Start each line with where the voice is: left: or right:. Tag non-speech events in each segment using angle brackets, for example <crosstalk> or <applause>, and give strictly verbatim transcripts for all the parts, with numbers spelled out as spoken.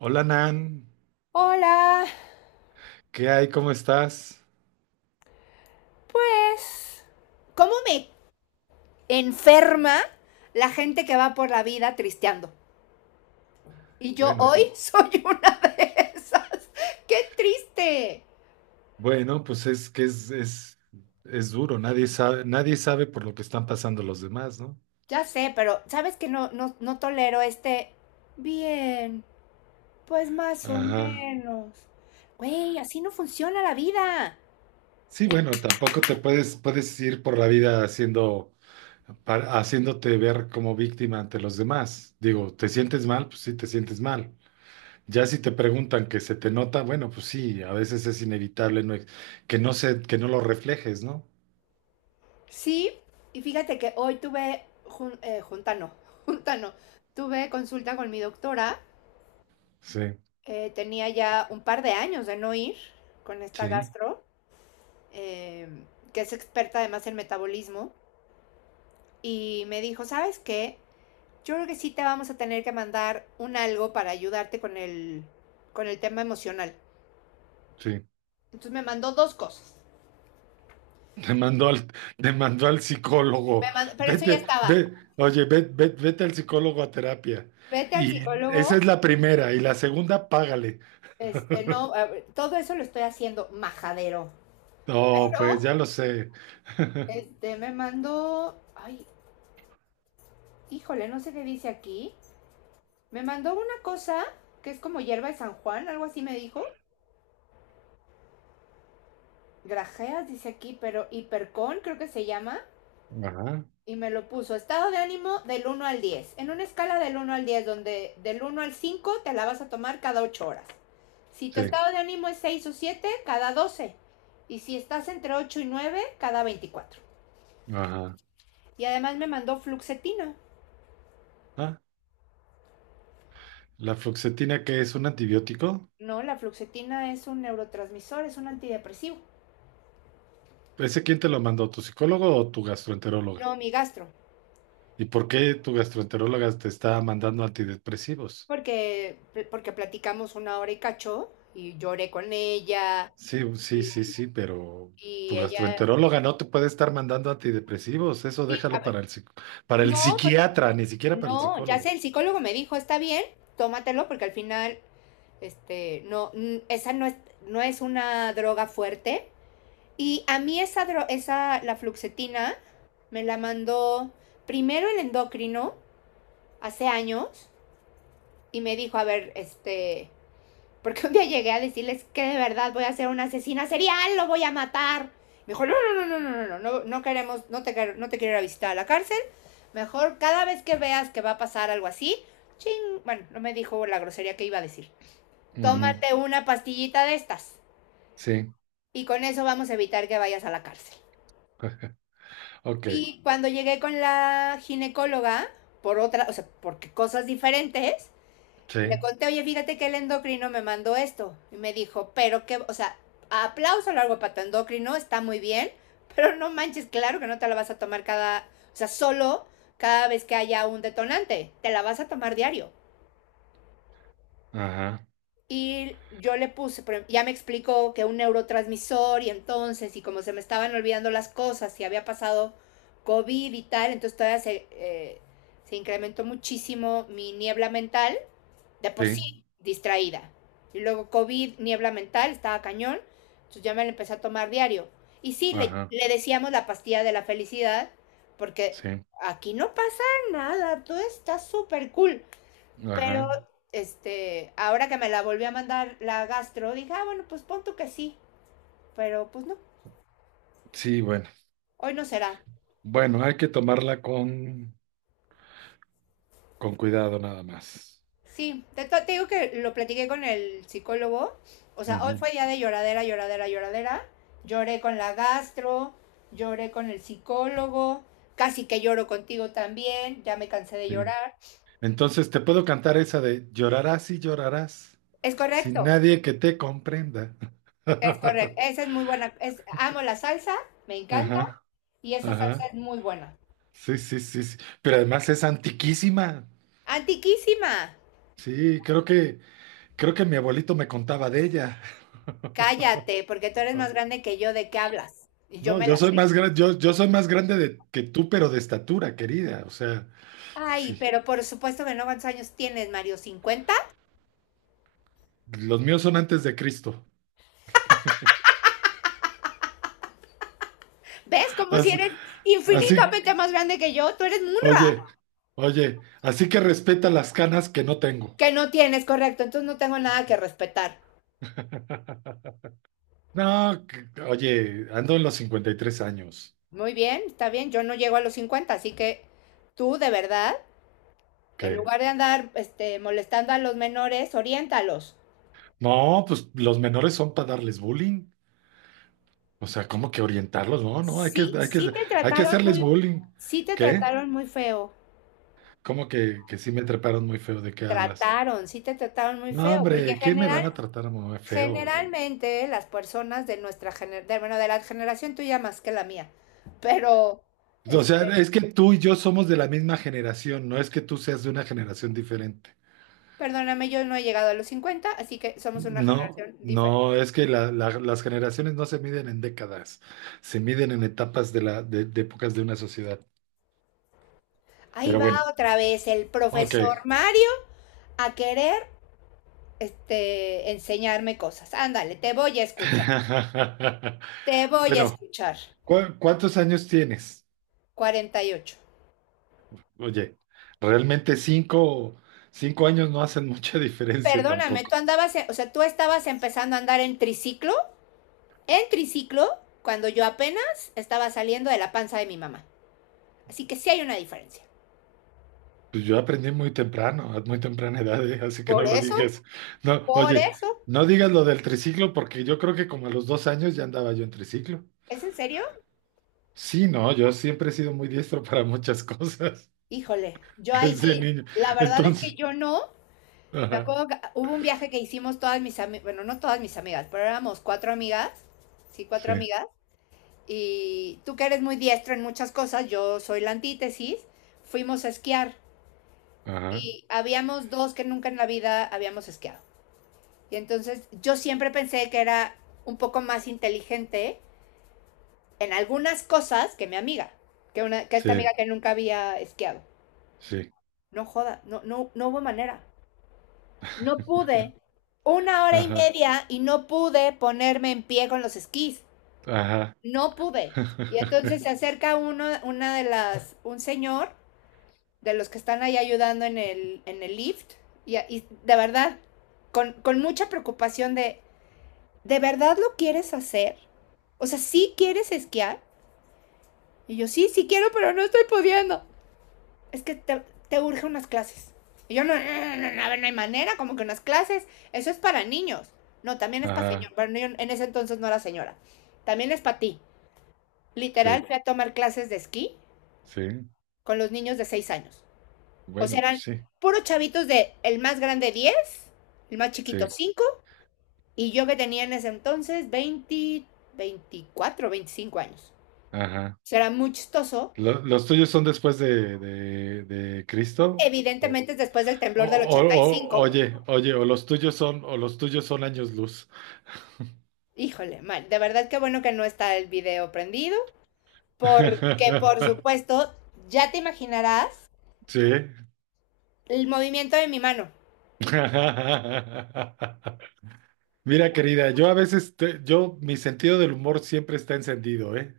right: Hola Nan,
left: Hola,
right: ¿qué hay? ¿Cómo estás?
left: pues, ¿cómo me enferma la gente que va por la vida tristeando? Y yo
right: Bueno,
left: hoy <laughs> soy una de esas. ¡Qué triste!
right: bueno, pues es que es, es, es duro, nadie sabe, nadie sabe por lo que están pasando los demás, ¿no?
left: Ya sé, pero sabes que no, no, no tolero este. Bien, pues más o
right: Ajá.
left: menos. Güey, así no funciona la vida.
right: Sí, bueno, tampoco te puedes, puedes ir por la vida haciendo, pa- haciéndote ver como víctima ante los demás. Digo, ¿te sientes mal? Pues sí, te sientes mal. Ya si te preguntan que se te nota, bueno, pues sí, a veces es inevitable no ex- que no se, que no lo reflejes, ¿no?
left: Sí, y fíjate que hoy tuve jun- eh, junta, no, <laughs> junta no, tuve consulta con mi doctora.
right: Sí,
left: Eh, tenía ya un par de años de no ir con esta
right: sí,
left: gastro, eh, que es experta además en metabolismo, y me dijo, ¿sabes qué? Yo creo que sí te vamos a tener que mandar un algo para ayudarte con el, con el tema emocional.
right: sí.
left: Entonces me mandó dos cosas.
right: Te mandó al, te mandó al
left: Me
right: psicólogo.
left: mandó, pero eso ya
right: Vete,
left: estaba.
right: ve, oye, ve- ve- vete al psicólogo a terapia.
left: Vete al
right: Y esa
left: psicólogo.
right: es la primera. Y la segunda, págale.
left: Este, no, eh, todo eso lo estoy haciendo majadero.
right: No, pues
left: Pero
right: ya lo sé. <laughs>
left: este, me mandó, ay, híjole, no sé qué dice aquí. Me mandó una cosa que es como hierba de San Juan, algo así me dijo. Grajeas, dice aquí, pero hipercón creo que se llama.
right: Ajá,
left: Y me lo puso, estado de ánimo del uno al diez, en una escala del uno al diez, donde del uno al cinco te la vas a tomar cada ocho horas. Si tu
right: sí,
left: estado de ánimo es seis o siete, cada doce. Y si estás entre ocho y nueve, cada veinticuatro.
right: ajá.
left: Y además me mandó fluxetina.
right: Ah, ¿la fluoxetina, que es un antibiótico?
left: No, la fluxetina es un neurotransmisor, es un antidepresivo.
right: ¿Ese quién te lo mandó? ¿Tu psicólogo o tu gastroenteróloga?
left: No, mi gastro.
right: ¿Y por qué tu gastroenteróloga te está mandando antidepresivos?
left: porque, porque platicamos una hora y cacho y lloré con ella
right: Sí, sí,
left: y,
right: sí, sí, pero
left: y
right: tu
left: ella,
right: gastroenteróloga no te puede estar mandando antidepresivos, eso
left: sí, a
right: déjalo
left: ver,
right: para el, psic- para el
left: no, porque
right: psiquiatra, ni siquiera para el
left: no, ya sé,
right: psicólogo.
left: el psicólogo me dijo, está bien, tómatelo porque al final, este, no, n- esa no es, no es una droga fuerte. Y a mí esa, dro- esa, la fluoxetina, me la mandó primero el endocrino hace años y me dijo, a ver, este, porque un día llegué a decirles que de verdad voy a ser una asesina serial, lo voy a matar. Me dijo, no, no, no, no, no, no, no, no no, no queremos, no te, no te quiero ir a visitar a la cárcel. Mejor cada vez que veas que va a pasar algo así, ching, bueno, no me dijo la grosería que iba a decir.
right: Ujú,
left: Tómate una pastillita de estas
right: sí,
left: y con eso vamos a evitar que vayas a la cárcel.
right: <laughs> ok,
left: Y cuando llegué con la ginecóloga, por otra, o sea, porque cosas diferentes, le
right: sí,
left: conté, oye, fíjate que el endocrino me mandó esto. Y me dijo, pero que, o sea, aplauso largo para tu endocrino, está muy bien, pero no manches, claro que no te la vas a tomar cada, o sea, solo cada vez que haya un detonante, te la vas a tomar diario.
right: ajá,
left: Y yo le puse, ya me explicó que un neurotransmisor y entonces, y como se me estaban olvidando las cosas y había pasado COVID y tal, entonces todavía se, eh, se incrementó muchísimo mi niebla mental de por
right: sí,
left: sí distraída. Y luego COVID, niebla mental, estaba cañón. Entonces ya me la empecé a tomar diario. Y sí, le,
right: ajá,
left: le decíamos la pastilla de la felicidad, porque
right: sí,
left: aquí no pasa nada, todo está súper cool.
right: ajá,
left: Pero este, ahora que me la volví a mandar la gastro, dije, ah, bueno, pues pon tú que sí, pero pues no,
right: sí, bueno,
left: hoy no será.
right: bueno, hay que tomarla con, con cuidado nada más.
left: Sí, te, te digo que lo platiqué con el psicólogo. O sea, hoy
right: Ujú,
left: fue día de lloradera, lloradera, lloradera. Lloré con la gastro, lloré con el psicólogo, casi que lloro contigo también, ya me cansé de
right: sí.
left: llorar.
right: Entonces, te puedo cantar esa de llorarás y llorarás
left: Es
right: sin
left: correcto,
right: nadie que te comprenda.
left: es correcto.
right: <laughs>
left: Esa es muy buena. Es, amo la salsa, me encanta
right: Ajá.
left: y esa salsa
right: Ajá.
left: es muy buena.
right: Sí, sí, sí, sí. Pero además es antiquísima.
left: Antiquísima.
right: Sí, creo que, creo que mi abuelito me contaba de ella. <laughs>
left: Cállate, porque tú eres más grande que yo, ¿de qué hablas? Y yo
right: No,
left: me
right: yo
left: la
right: soy
left: sé.
right: más grande, yo, yo soy más grande de, que tú, pero de estatura, querida. O sea,
left: Ay,
right: sí.
left: pero por supuesto que no, ¿cuántos años tienes, Mario? Cincuenta.
right: Los míos son antes de Cristo.
left: ¿Ves? Como si
right: As-
left: eres
right: Así,
left: infinitamente más grande que yo. Tú eres un rojo
right: oye, oye, así que respeta las canas que no tengo.
left: que no tienes, correcto. Entonces no tengo nada que respetar.
right: <laughs> No, que- oye, ando en los cincuenta y tres años.
left: Muy bien, está bien. Yo no llego a los cincuenta, así que tú, de verdad, en
right: ¿Qué?
left: lugar de andar este, molestando a los menores, oriéntalos.
right: No, pues los menores son para darles bullying. O sea, ¿cómo que orientarlos? No, no, hay que,
left: Sí,
right: hay que,
left: sí te
right: hay que
left: trataron
right: hacerles
left: muy,
right: bullying.
left: sí te
right: ¿Qué?
left: trataron muy feo.
right: ¿Cómo que, que sí me treparon muy feo? ¿De qué hablas?
left: Trataron, sí te trataron muy
right: No,
left: feo, porque
right: hombre, ¿qué me
left: general,
right: van a tratar muy feo, oye?
left: generalmente las personas de nuestra generación, bueno, de la generación tuya más que la mía, pero
right: O sea,
left: este,
right: es que tú y yo somos de la misma generación, no es que tú seas de una generación diferente.
left: Perdóname, yo no he llegado a los cincuenta, así que somos una
right: No,
left: generación diferente.
right: no, es que la- la- las generaciones no se miden en décadas, se miden en etapas de la, de, de épocas de una sociedad.
left: Ahí
right: Pero
left: va
right: bueno,
left: otra vez el profesor
right: ok.
left: Mario a querer este, enseñarme cosas. Ándale, te voy a escuchar.
right: <laughs>
left: Te voy a
right: Bueno,
left: escuchar.
right: ¿cu- cuántos años tienes?
left: Cuarenta y ocho.
right: Oye, realmente cinco, cinco años no hacen <laughs> mucha diferencia
left: Perdóname, tú
right: tampoco.
left: andabas, en- o sea, tú estabas empezando a andar en triciclo, en triciclo, cuando yo apenas estaba saliendo de la panza de mi mamá. Así que sí hay una diferencia.
right: Pues yo aprendí muy temprano, a muy temprana edad, ¿eh? Así que no
left: Por
right: lo
left: eso,
right: digas. No,
left: por
right: oye,
left: eso.
right: no digas lo del triciclo porque yo creo que como a los dos años ya andaba yo en triciclo.
left: ¿Es en serio?
right: Sí, no, yo siempre he sido muy diestro <laughs> para muchas cosas
left: Híjole,
right: <laughs>
left: yo ahí
right: desde
left: sí,
right: niño.
left: la verdad es que
right: Entonces,
left: yo no. Me
right: ajá,
left: acuerdo que hubo un viaje que hicimos todas mis amigas, bueno, no todas mis amigas, pero éramos cuatro amigas, sí,
right: sí,
left: cuatro amigas, y tú que eres muy diestro en muchas cosas, yo soy la antítesis, fuimos a esquiar
right: ajá,
left: y habíamos dos que nunca en la vida habíamos esquiado. Y entonces yo siempre pensé que era un poco más inteligente en algunas cosas que mi amiga, que, una, que esta
right: sí,
left: amiga que nunca había esquiado.
right: sí,
left: No joda, no, no, no hubo manera. No pude. Una hora y
right: ajá,
left: media y no pude ponerme en pie con los esquís.
right: ajá,
left: No pude. Y entonces se
right: <laughs>
left: acerca uno, una de las, un señor de los que están ahí ayudando en el, en el lift. Y, y de verdad, con, con mucha preocupación de, ¿de verdad lo quieres hacer? O sea, ¿sí quieres esquiar? Y yo, sí, sí quiero, pero no estoy pudiendo. Es que te, te urge unas clases. Y yo, no, no, no, no, no, a ver, no hay manera, como que unas clases, eso es para niños. No, también es para señor,
right: ajá,
left: pero yo en ese entonces no era señora. También es para ti.
right: sí,
left: Literal, fui a tomar clases de esquí
right: sí.
left: con los niños de seis años. O
right: Bueno,
left: sea, eran
right: pues sí,
left: puros chavitos, de el más grande diez, el más chiquito
right: sí.
left: cinco, y yo que tenía en ese entonces veinte, veinticuatro veinticinco años.
right: Ajá.
left: O sea, era muy chistoso.
right: ¿Lo- ¿Los tuyos son después de, de, de Cristo? O,
left: Evidentemente es después del
right: o-
left: temblor del
right: o-
left: ochenta y
right: o-
left: cinco
right: Oye, oye, o los tuyos son, o los tuyos son años luz.
left: Híjole, mal. De verdad que bueno que no está el video prendido, porque por
right: <laughs>
left: supuesto, ya te imaginarás
right: Sí.
left: el movimiento de mi mano.
right: <laughs> Mira, querida, yo a veces, te- yo, mi sentido del humor siempre está encendido, ¿eh?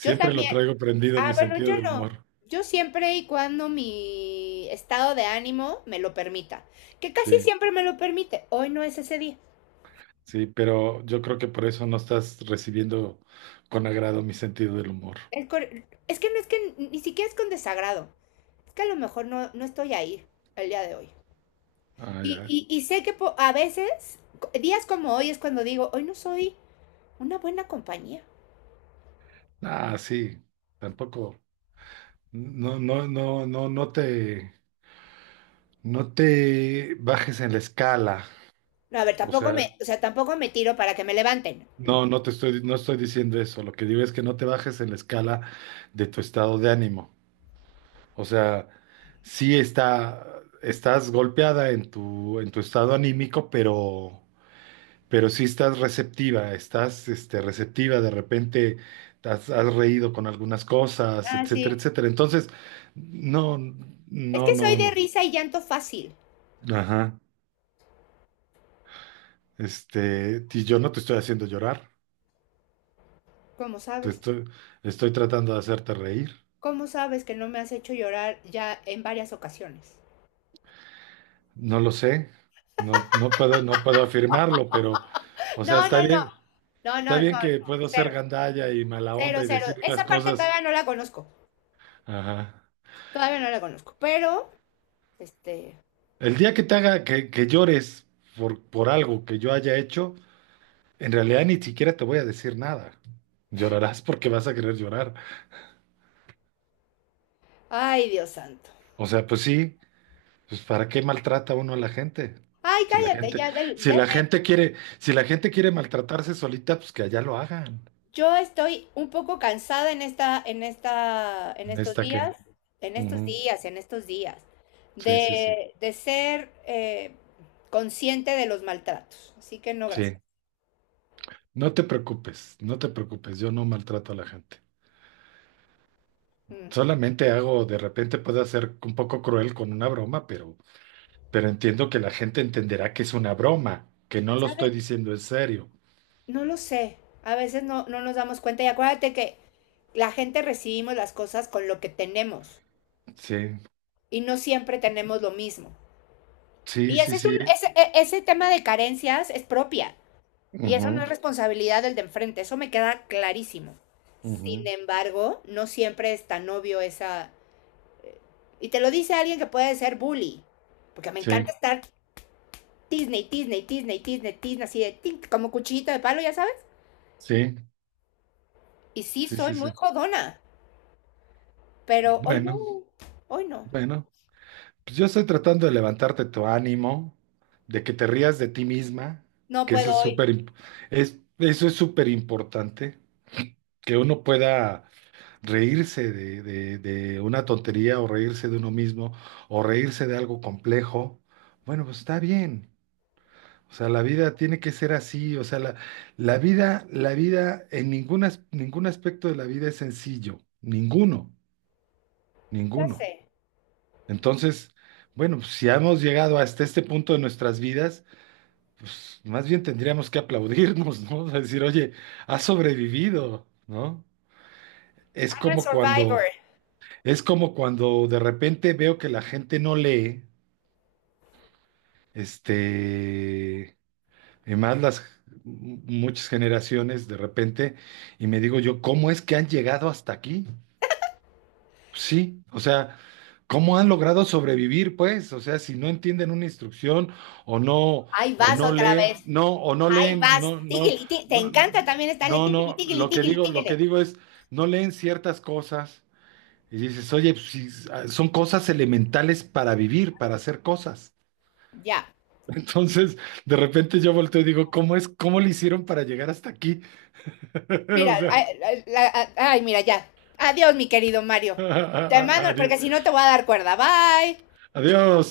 left: Yo
right: lo
left: también.
right: traigo prendido, mi
left: Ah, bueno,
right: sentido
left: yo
right: del
left: no.
right: humor.
left: Yo siempre y cuando mi estado de ánimo me lo permita, que casi
right: Sí,
left: siempre me lo permite. Hoy no es ese día.
right: sí, pero yo creo que por eso no estás recibiendo con agrado mi sentido del humor.
left: El cor- Es que no es que ni siquiera es con desagrado. Es que a lo mejor no, no estoy ahí el día de hoy.
right: Ah,
left: Y,
right: ya.
left: y, y sé que po- a veces, co- días como hoy es cuando digo, hoy no soy una buena compañía.
right: Ah, sí, tampoco. No, no, no, no, no te, no te bajes en la escala.
left: No, a ver,
right: O
left: tampoco me,
right: sea,
left: o sea, tampoco me tiro para que me levanten.
right: no, no te estoy, no estoy diciendo eso. Lo que digo es que no te bajes en la escala de tu estado de ánimo. O sea, sí está, estás golpeada en tu, en tu estado anímico, pero, pero sí estás receptiva, estás, este, receptiva. De repente has, has reído con algunas cosas,
left: Ah,
right: etcétera,
left: sí.
right: etcétera. Entonces, no,
left: Es
right: no,
left: que soy
right: no,
left: de
right: no.
left: risa y llanto fácil.
right: Ajá. Este, y yo no te estoy haciendo llorar,
left: ¿Cómo
right: te
left: sabes?
right: estoy, estoy tratando de hacerte reír.
left: ¿Cómo sabes que no me has hecho llorar ya en varias ocasiones?
right: No lo sé, no, no puedo, no puedo afirmarlo, pero, o sea,
left: No,
right: está
left: no, no.
right: bien,
left: No,
right: está
left: no, no.
right: bien
left: No.
right: que puedo ser
left: Cero.
right: gandalla y mala
left: Cero,
right: onda y
left: cero.
right: decir las
left: Esa parte
right: cosas.
left: todavía no la conozco.
right: Ajá.
left: Todavía no la conozco. Pero, este.
right: El día que te haga que, que llores por, por algo que yo haya hecho, en realidad ni siquiera te voy a decir nada. Llorarás porque vas a querer llorar.
left: Ay, Dios santo.
right: O sea, pues sí. Pues ¿para qué maltrata uno a la gente?
left: Ay,
right: Si la
left: cállate,
right: gente,
left: ya del,
right: si
left: ya.
right: la gente quiere, si la gente quiere maltratarse solita, pues que allá lo hagan.
left: Yo estoy un poco cansada en esta, en esta, en
right: ¿En
left: estos
right: esta qué?
left: días, en estos
right: Ujú.
left: días, en estos días,
right: Sí, sí, sí.
left: de, de ser eh, consciente de los maltratos. Así que no, gracias.
right: Sí. No te preocupes, no te preocupes, yo no maltrato a la gente.
left: Mm.
right: Solamente hago, de repente puedo ser un poco cruel con una broma, pero, pero entiendo que la gente entenderá que es una broma, que no lo estoy
left: ¿Sabe?
right: diciendo en serio.
left: No lo sé. A veces no, no nos damos cuenta. Y acuérdate que la gente recibimos las cosas con lo que tenemos
right: Sí,
left: y no siempre tenemos lo mismo.
right: sí,
left: Y
right: sí,
left: ese es un,
right: sí.
left: ese, e- ese tema de carencias es propia. Y eso no
right: Ujú,
left: es responsabilidad del de enfrente, eso me queda clarísimo. Sin
right: ujú.
left: embargo, no siempre es tan obvio esa... eh, Y te lo dice alguien que puede ser bully, porque me encanta
right: Sí,
left: estar Disney, Disney, Disney, Disney, Disney, así de tic, como cuchillito de palo, ya sabes.
right: sí,
left: Y sí,
right: sí,
left: soy
right: sí,
left: muy
right: sí.
left: jodona, pero hoy no,
right: Bueno,
left: hoy no,
right: bueno. Pues yo estoy tratando de levantarte tu ánimo, de que te rías de ti misma,
left: no
right: que eso
left: puedo
right: es
left: hoy.
right: súper, imp- es, eso es súper importante, que uno pueda reírse de, de- de una tontería o reírse de uno mismo o reírse de algo complejo. Bueno, pues está bien. O sea, la vida tiene que ser así. O sea, la, la vida, la vida, en ningún as- ningún aspecto de la vida es sencillo. Ninguno,
left: Ya
right: ninguno.
left: sé,
right: Entonces, bueno, pues, si hemos llegado hasta este punto de nuestras vidas, pues más bien tendríamos que aplaudirnos, ¿no? <laughs> O sea, decir, oye, has sobrevivido, ¿no? Es
left: I'm a
right: como
left: survivor.
right: cuando, es como cuando de repente veo que la gente no lee, este, y más las muchas generaciones de repente, y me digo yo, ¿cómo es que han llegado hasta aquí? Sí, o sea, ¿cómo han logrado sobrevivir, pues? O sea, si no entienden una instrucción o no,
left: Ahí
right: o
left: vas
right: no
left: otra vez,
right: leen, no, o no
left: ahí
right: leen,
left: vas,
right: no, no,
left: tigili, tigili. Te
right: no,
left: encanta también estarle
right: no,
left: tigili,
right: no,
left: tigili,
right: lo que
left: tigili,
right: digo, lo que
left: tigili.
right: digo es, no leen ciertas cosas y dices, oye, pues, si s- ah, son cosas elementales para vivir, para hacer cosas.
left: Ya,
right: <laughs> Entonces, de repente yo volteo y digo, ¿cómo es, cómo le hicieron para llegar hasta aquí? <laughs> O
left: mira,
right: sea,
left: ay, ay, la- ay, mira, ya. Adiós, mi querido Mario. Te
right: <laughs>
left: mando,
right: adiós.
left: porque si no te voy a dar cuerda. Bye.
right: Adiós.